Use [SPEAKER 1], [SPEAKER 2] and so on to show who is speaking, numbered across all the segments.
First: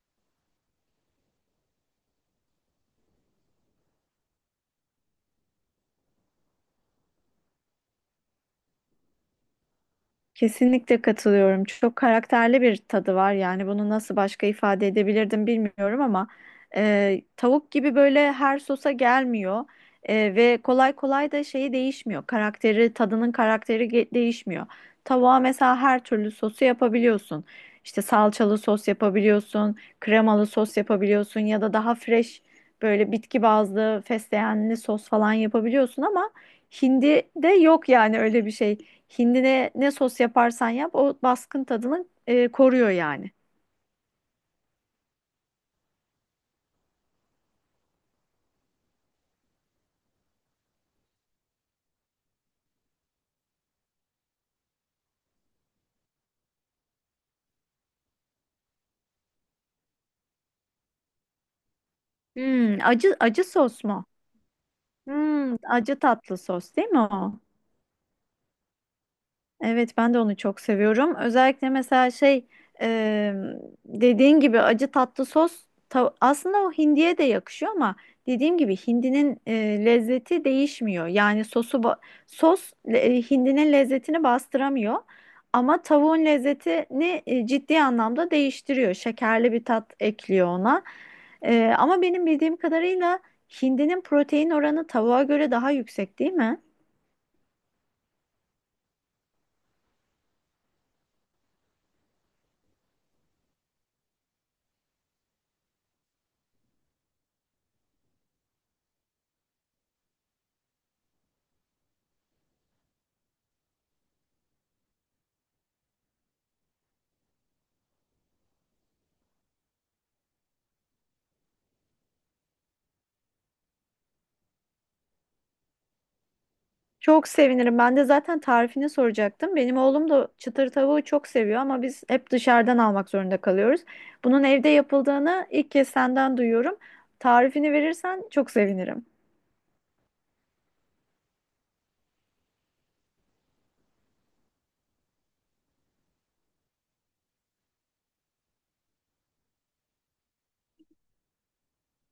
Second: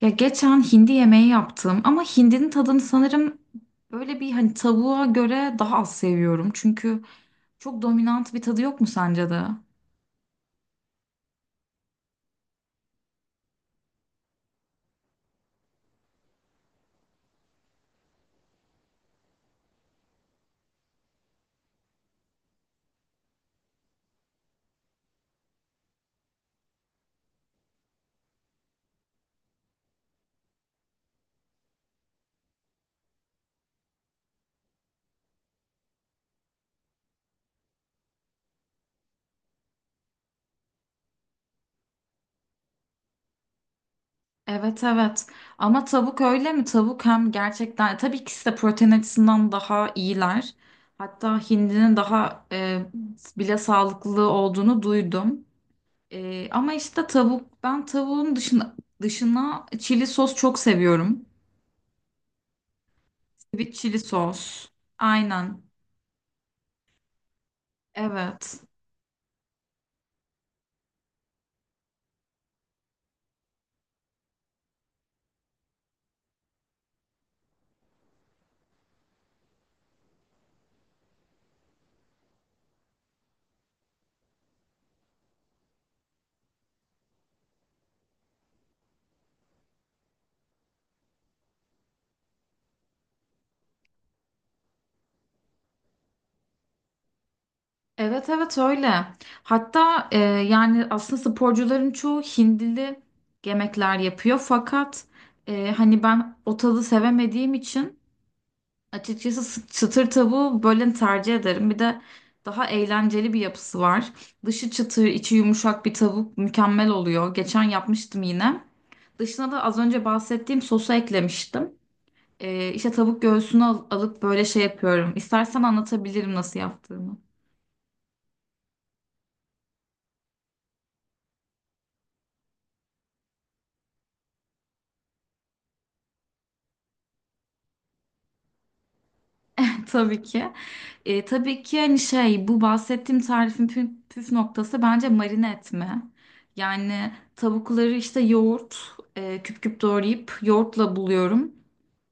[SPEAKER 1] Ya geçen hindi yemeği yaptım ama hindinin tadını sanırım böyle bir hani tavuğa göre daha az seviyorum. Çünkü çok dominant bir tadı yok mu sence de?
[SPEAKER 2] Kesinlikle katılıyorum. Çok karakterli bir tadı var. Yani bunu nasıl başka ifade edebilirdim bilmiyorum ama tavuk gibi böyle her sosa gelmiyor. Ve kolay kolay da şeyi değişmiyor. Karakteri, tadının karakteri değişmiyor. Tavuğa mesela her türlü sosu yapabiliyorsun. İşte salçalı sos yapabiliyorsun, kremalı sos yapabiliyorsun ya da daha fresh böyle bitki bazlı fesleğenli sos falan yapabiliyorsun ama hindide yok yani öyle bir şey. Hindine ne sos yaparsan yap o baskın tadını koruyor yani.
[SPEAKER 1] Evet, evet, ama tavuk öyle mi? Tavuk hem gerçekten tabii ikisi de protein açısından daha iyiler. Hatta hindinin daha bile sağlıklı olduğunu duydum. Ama işte tavuk ben tavuğun dışına çili sos çok seviyorum.
[SPEAKER 2] Hmm, acı acı
[SPEAKER 1] Sweet
[SPEAKER 2] sos
[SPEAKER 1] çili
[SPEAKER 2] mu?
[SPEAKER 1] sos.
[SPEAKER 2] Hmm,
[SPEAKER 1] Aynen.
[SPEAKER 2] acı tatlı sos değil mi o?
[SPEAKER 1] Evet.
[SPEAKER 2] Evet, ben de onu çok seviyorum. Özellikle mesela şey, e, dediğin gibi acı tatlı sos aslında o hindiye de yakışıyor ama dediğim gibi hindinin lezzeti değişmiyor. Yani sos hindinin lezzetini bastıramıyor ama tavuğun lezzetini ciddi anlamda değiştiriyor. Şekerli bir tat ekliyor ona. Ama benim bildiğim kadarıyla hindinin protein oranı tavuğa göre daha yüksek değil mi?
[SPEAKER 1] Evet, evet, öyle. Hatta yani aslında sporcuların çoğu hindili yemekler yapıyor. Fakat hani ben o tadı sevemediğim için açıkçası çıtır tavuğu böyle tercih ederim. Bir de daha eğlenceli bir yapısı var. Dışı çıtır, içi yumuşak bir tavuk mükemmel oluyor. Geçen yapmıştım yine. Dışına da az önce bahsettiğim sosu eklemiştim. E, işte tavuk göğsünü alıp böyle şey yapıyorum. İstersen anlatabilirim nasıl yaptığımı.
[SPEAKER 2] Çok sevinirim. Ben de zaten tarifini soracaktım. Benim oğlum da çıtır tavuğu çok seviyor ama biz hep dışarıdan almak zorunda kalıyoruz. Bunun evde yapıldığını ilk kez senden duyuyorum. Tarifini verirsen çok sevinirim.
[SPEAKER 1] Tabii ki. Tabii ki hani şey bu bahsettiğim tarifin püf noktası bence marine etme. Yani tavukları işte yoğurt küp küp doğrayıp yoğurtla buluyorum.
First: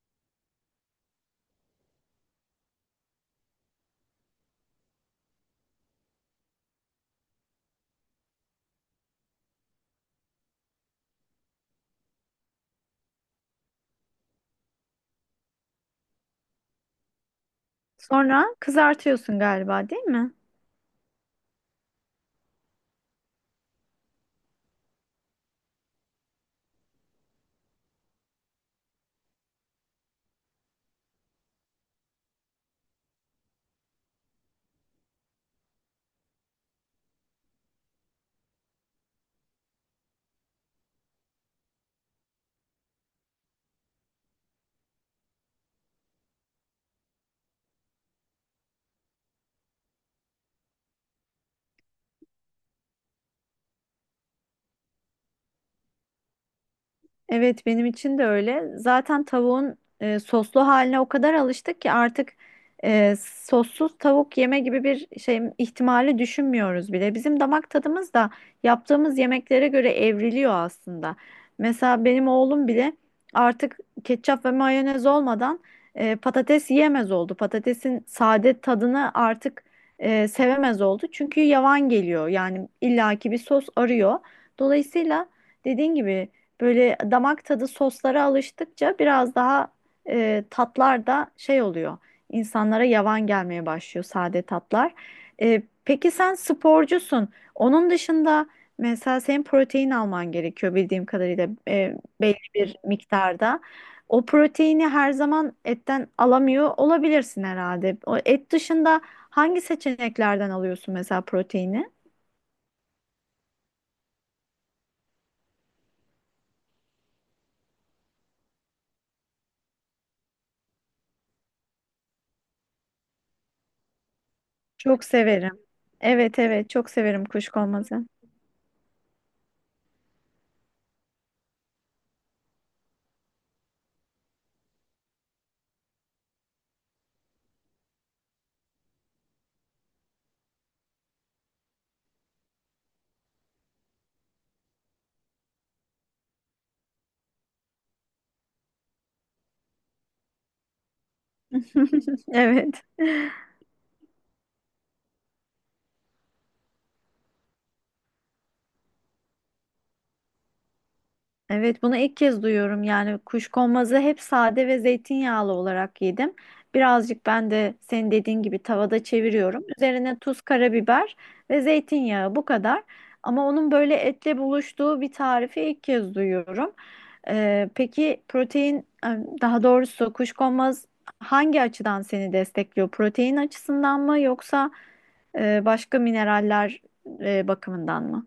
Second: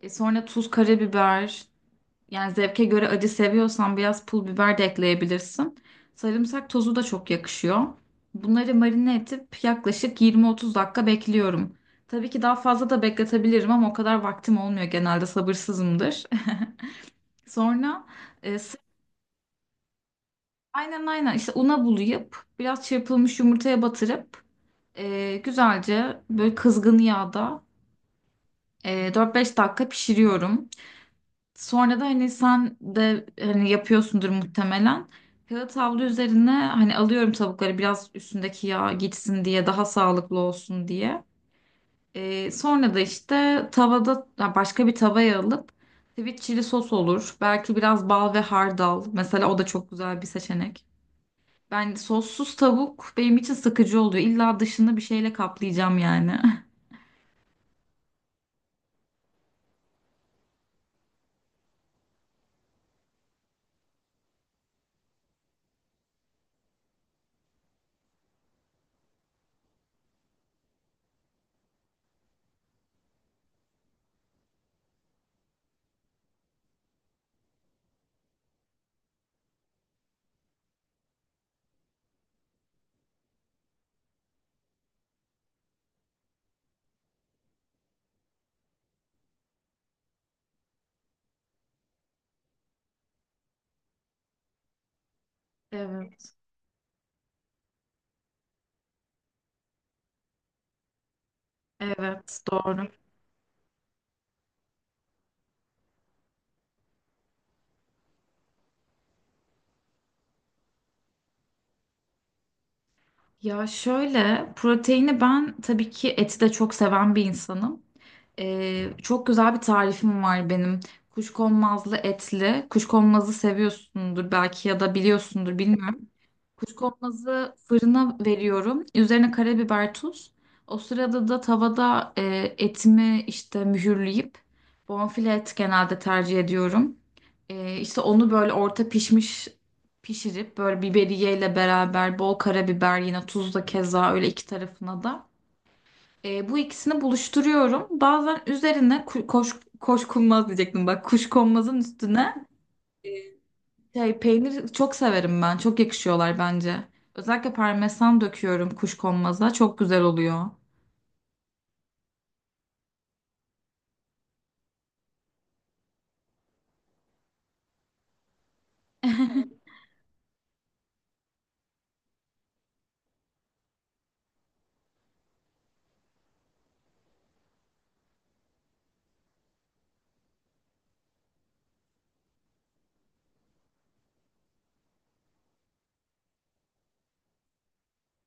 [SPEAKER 1] Sonra tuz, karabiber, yani zevke göre acı seviyorsan biraz pul biber de ekleyebilirsin. Sarımsak tozu da çok yakışıyor. Bunları marine edip yaklaşık 20-30 dakika bekliyorum. Tabii ki daha fazla da bekletebilirim ama o kadar vaktim olmuyor, genelde sabırsızımdır. Sonra, e,
[SPEAKER 2] Sonra
[SPEAKER 1] s-
[SPEAKER 2] kızartıyorsun galiba, değil mi?
[SPEAKER 1] aynen, aynen, işte una bulayıp biraz çırpılmış yumurtaya batırıp güzelce böyle kızgın yağda 4-5 dakika pişiriyorum. Sonra da hani sen de hani yapıyorsundur muhtemelen. Kağıt havlu üzerine hani alıyorum tavukları, biraz üstündeki yağ gitsin diye, daha sağlıklı olsun diye. Sonra da işte tavada ya başka bir tavaya alıp sweet chili sos olur. Belki biraz bal ve hardal. Mesela o da çok güzel bir seçenek. Ben sossuz tavuk, benim için sıkıcı oluyor. İlla dışını bir şeyle kaplayacağım yani.
[SPEAKER 2] Evet, benim için de öyle. Zaten tavuğun soslu haline o kadar alıştık ki artık sossuz tavuk yeme gibi bir şey ihtimali düşünmüyoruz bile. Bizim damak tadımız da yaptığımız yemeklere göre evriliyor aslında. Mesela benim oğlum bile artık ketçap ve mayonez olmadan patates yiyemez oldu. Patatesin sade tadını artık sevemez oldu. Çünkü yavan geliyor. Yani illaki bir sos arıyor. Dolayısıyla, dediğin gibi, böyle damak tadı soslara alıştıkça biraz daha tatlar da şey oluyor. İnsanlara yavan gelmeye başlıyor sade tatlar. Peki
[SPEAKER 1] Evet,
[SPEAKER 2] sen sporcusun. Onun dışında mesela senin protein alman gerekiyor bildiğim kadarıyla, belli
[SPEAKER 1] evet
[SPEAKER 2] bir
[SPEAKER 1] doğru.
[SPEAKER 2] miktarda. O proteini her zaman etten alamıyor olabilirsin herhalde. O et dışında hangi seçeneklerden alıyorsun mesela proteini?
[SPEAKER 1] Ya şöyle, proteini ben tabii ki eti de çok seven bir insanım. Çok güzel bir tarifim var benim. Kuşkonmazlı etli. Kuşkonmazı seviyorsundur belki ya da
[SPEAKER 2] Çok
[SPEAKER 1] biliyorsundur
[SPEAKER 2] severim.
[SPEAKER 1] bilmiyorum.
[SPEAKER 2] Evet, evet, çok severim
[SPEAKER 1] Kuşkonmazı
[SPEAKER 2] kuşkonmazı.
[SPEAKER 1] fırına veriyorum. Üzerine karabiber, tuz. O sırada da tavada etimi işte mühürleyip bonfile et genelde tercih ediyorum. E, işte onu böyle orta pişmiş pişirip böyle biberiyeyle beraber bol karabiber, yine tuz da keza öyle iki tarafına da. Bu ikisini buluşturuyorum. Bazen üzerine koş, koşkunmaz diyecektim bak, kuşkonmazın üstüne
[SPEAKER 2] Evet.
[SPEAKER 1] e, peynir çok severim ben. Çok yakışıyorlar bence. Özellikle parmesan döküyorum kuşkonmaza. Çok güzel oluyor.
[SPEAKER 2] Evet, bunu ilk kez duyuyorum. Yani kuşkonmazı hep sade ve zeytinyağlı olarak yedim. Birazcık ben de senin dediğin gibi tavada çeviriyorum. Üzerine tuz, karabiber ve zeytinyağı, bu kadar. Ama onun böyle etle buluştuğu bir tarifi ilk kez duyuyorum. Peki protein, daha doğrusu kuşkonmaz hangi açıdan seni destekliyor? Protein açısından mı yoksa başka mineraller bakımından mı?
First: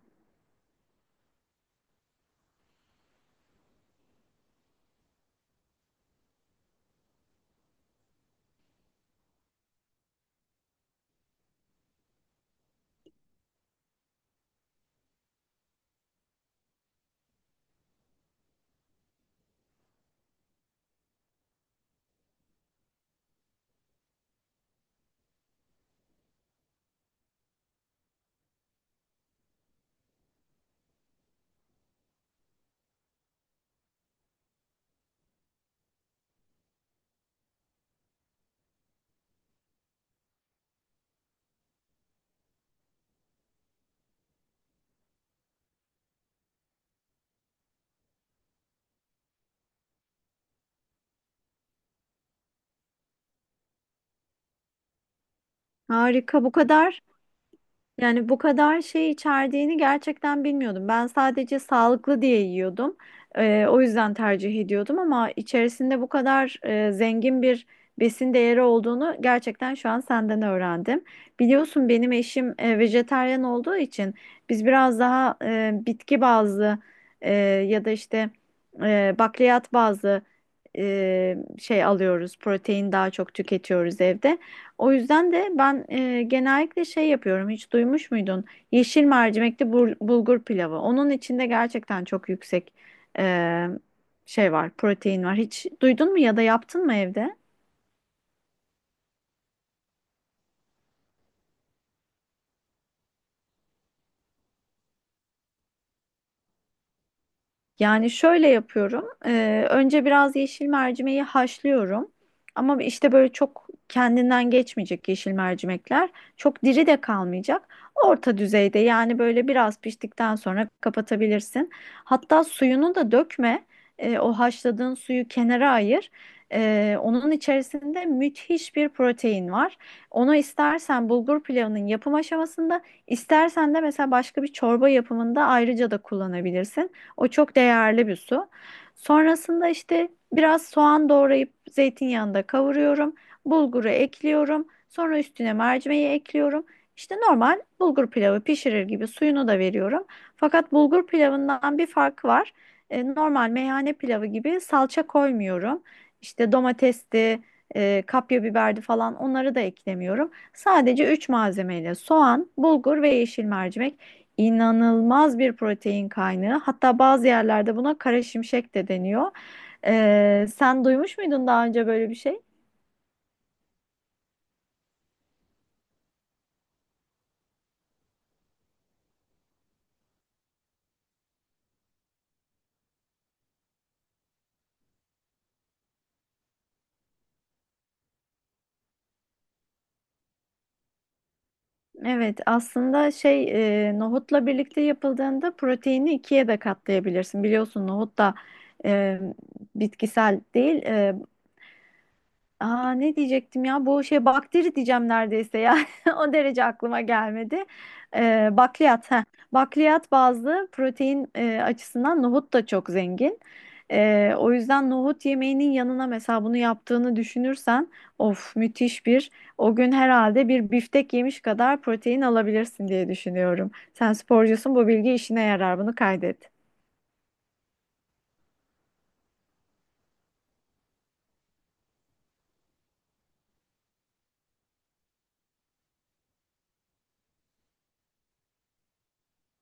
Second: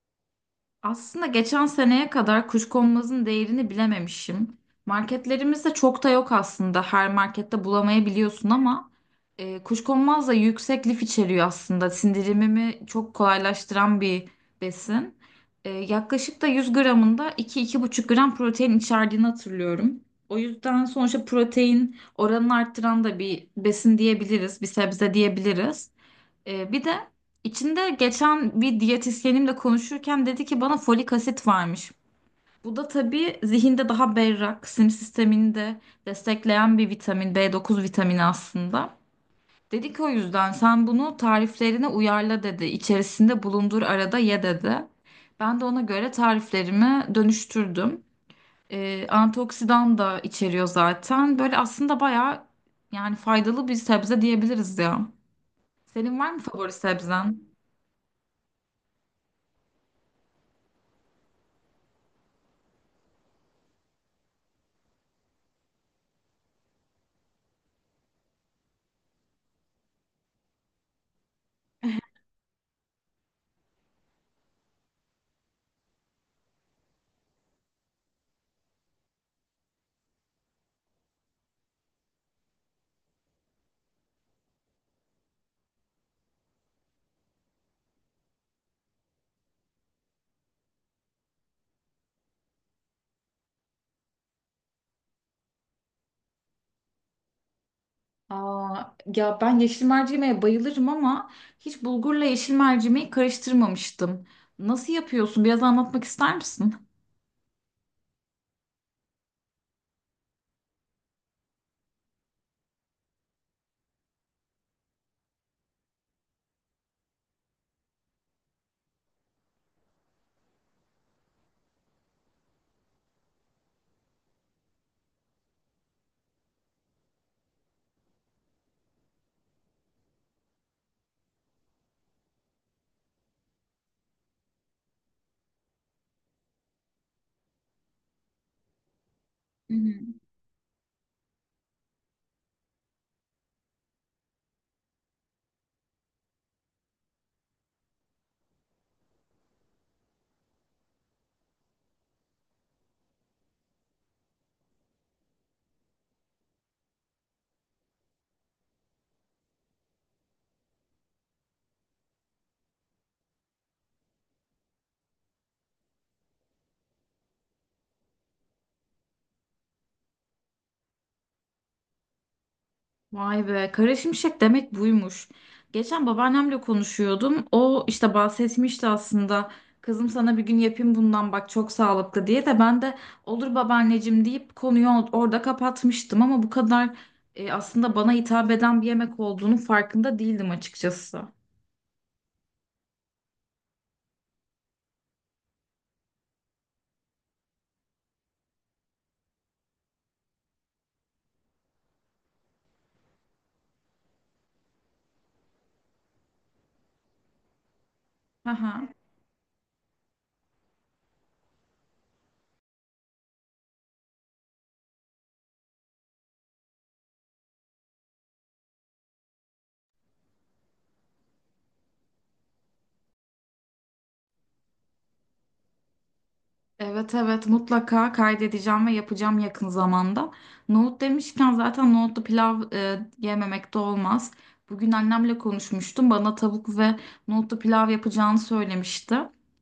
[SPEAKER 1] Aslında geçen seneye kadar Kuşkonmaz'ın değerini bilememişim. Marketlerimizde çok da yok aslında. Her markette bulamayabiliyorsun ama Kuşkonmaz da yüksek lif içeriyor aslında. Sindirimimi çok kolaylaştıran bir besin. Yaklaşık da 100 gramında 2-2,5 gram protein içerdiğini hatırlıyorum. O yüzden sonuçta protein oranını arttıran da bir besin diyebiliriz, bir sebze diyebiliriz. Bir de içinde geçen bir diyetisyenimle konuşurken dedi ki bana folik asit varmış. Bu da tabii zihinde daha berrak, sinir sistemini de destekleyen bir vitamin, B9 vitamini aslında. Dedi ki o yüzden sen bunu tariflerine uyarla dedi. İçerisinde bulundur, arada ye dedi. Ben de ona göre tariflerimi dönüştürdüm. Antioksidan da içeriyor zaten. Böyle aslında bayağı yani faydalı bir sebze diyebiliriz ya. Senin var mı
[SPEAKER 2] Harika, bu
[SPEAKER 1] favori
[SPEAKER 2] kadar.
[SPEAKER 1] sebzen?
[SPEAKER 2] Yani bu kadar şey içerdiğini gerçekten bilmiyordum. Ben sadece sağlıklı diye yiyordum. O yüzden tercih ediyordum ama içerisinde bu kadar zengin bir besin değeri olduğunu gerçekten şu an senden öğrendim. Biliyorsun benim eşim vejetaryen olduğu için biz biraz daha bitki bazlı e, ya da işte bakliyat bazlı şey alıyoruz. Protein daha çok tüketiyoruz evde. O yüzden de ben genellikle şey yapıyorum. Hiç duymuş muydun? Yeşil mercimekli bulgur pilavı. Onun içinde gerçekten çok yüksek e, şey var, protein var. Hiç duydun mu ya da yaptın mı evde?
[SPEAKER 1] Aa, ya ben yeşil mercimeğe bayılırım ama hiç bulgurla yeşil mercimeği karıştırmamıştım. Nasıl yapıyorsun? Biraz anlatmak ister misin?
[SPEAKER 2] Yani şöyle yapıyorum. Önce biraz yeşil mercimeği haşlıyorum. Ama işte böyle çok kendinden geçmeyecek yeşil mercimekler. Çok diri de kalmayacak. Orta düzeyde yani böyle biraz piştikten sonra kapatabilirsin. Hatta suyunu da dökme. O haşladığın suyu kenara ayır. Onun içerisinde müthiş bir protein var. Onu istersen bulgur pilavının yapım aşamasında, istersen de mesela başka bir çorba yapımında ayrıca da kullanabilirsin. O çok değerli bir su. Sonrasında
[SPEAKER 1] Hı hı.
[SPEAKER 2] işte biraz soğan doğrayıp zeytinyağında kavuruyorum. Bulguru ekliyorum. Sonra üstüne mercimeği ekliyorum. İşte normal bulgur pilavı pişirir gibi suyunu da veriyorum. Fakat bulgur pilavından bir farkı var. Normal meyhane pilavı gibi salça koymuyorum. İşte domatesti, kapya biberdi falan onları da eklemiyorum. Sadece 3 malzemeyle soğan, bulgur ve yeşil mercimek, inanılmaz bir protein kaynağı. Hatta bazı yerlerde buna kara şimşek de deniyor. Sen duymuş muydun daha önce böyle bir şey?
[SPEAKER 1] Vay be, kara şimşek demek buymuş. Geçen babaannemle konuşuyordum. O işte bahsetmişti aslında. Kızım sana bir gün yapayım bundan bak, çok sağlıklı diye, de ben de olur babaanneciğim deyip konuyu orada kapatmıştım, ama bu kadar aslında bana hitap eden bir yemek olduğunun farkında değildim açıkçası.
[SPEAKER 2] Evet, aslında şey, nohutla birlikte yapıldığında proteini ikiye de katlayabilirsin. Biliyorsun nohut da e, bitkisel değil, aa, ne diyecektim ya, bu şey bakteri diyeceğim neredeyse ya o derece aklıma gelmedi.
[SPEAKER 1] Hı.
[SPEAKER 2] Bakliyat, ha, bakliyat bazlı protein açısından nohut da çok zengin. O yüzden nohut yemeğinin yanına mesela bunu yaptığını düşünürsen of, müthiş bir, o gün herhalde bir biftek yemiş kadar protein alabilirsin diye düşünüyorum. Sen sporcusun, bu bilgi işine yarar, bunu kaydet.
[SPEAKER 1] Evet, evet, mutlaka kaydedeceğim ve yapacağım yakın zamanda. Nohut demişken zaten nohutlu pilav yememek de olmaz. Bugün annemle konuşmuştum. Bana tavuk ve nohutlu pilav yapacağını söylemişti.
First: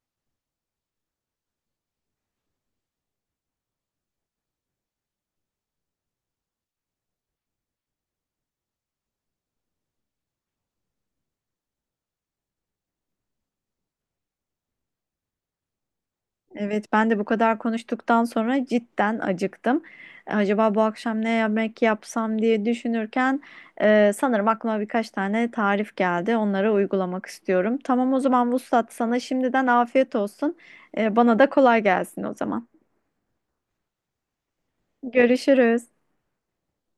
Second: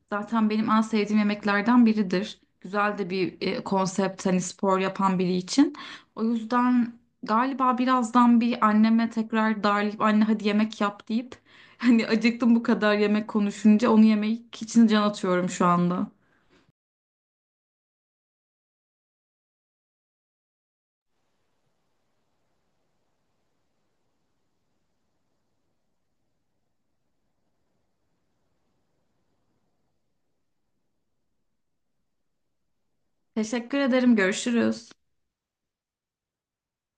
[SPEAKER 1] Zaten benim en sevdiğim yemeklerden biridir. Güzel de bir konsept hani spor yapan biri için. O yüzden galiba birazdan bir anneme tekrar darlayıp anne hadi yemek yap deyip hani acıktım, bu kadar yemek konuşunca onu yemek için can atıyorum şu anda.
[SPEAKER 2] Evet, ben de bu kadar konuştuktan sonra cidden acıktım. Acaba bu akşam ne yemek yapsam diye düşünürken sanırım aklıma birkaç tane tarif geldi. Onları uygulamak istiyorum. Tamam, o zaman Vuslat, sana şimdiden afiyet olsun. Bana da kolay gelsin o zaman.
[SPEAKER 1] Teşekkür ederim. Görüşürüz.
[SPEAKER 2] Görüşürüz.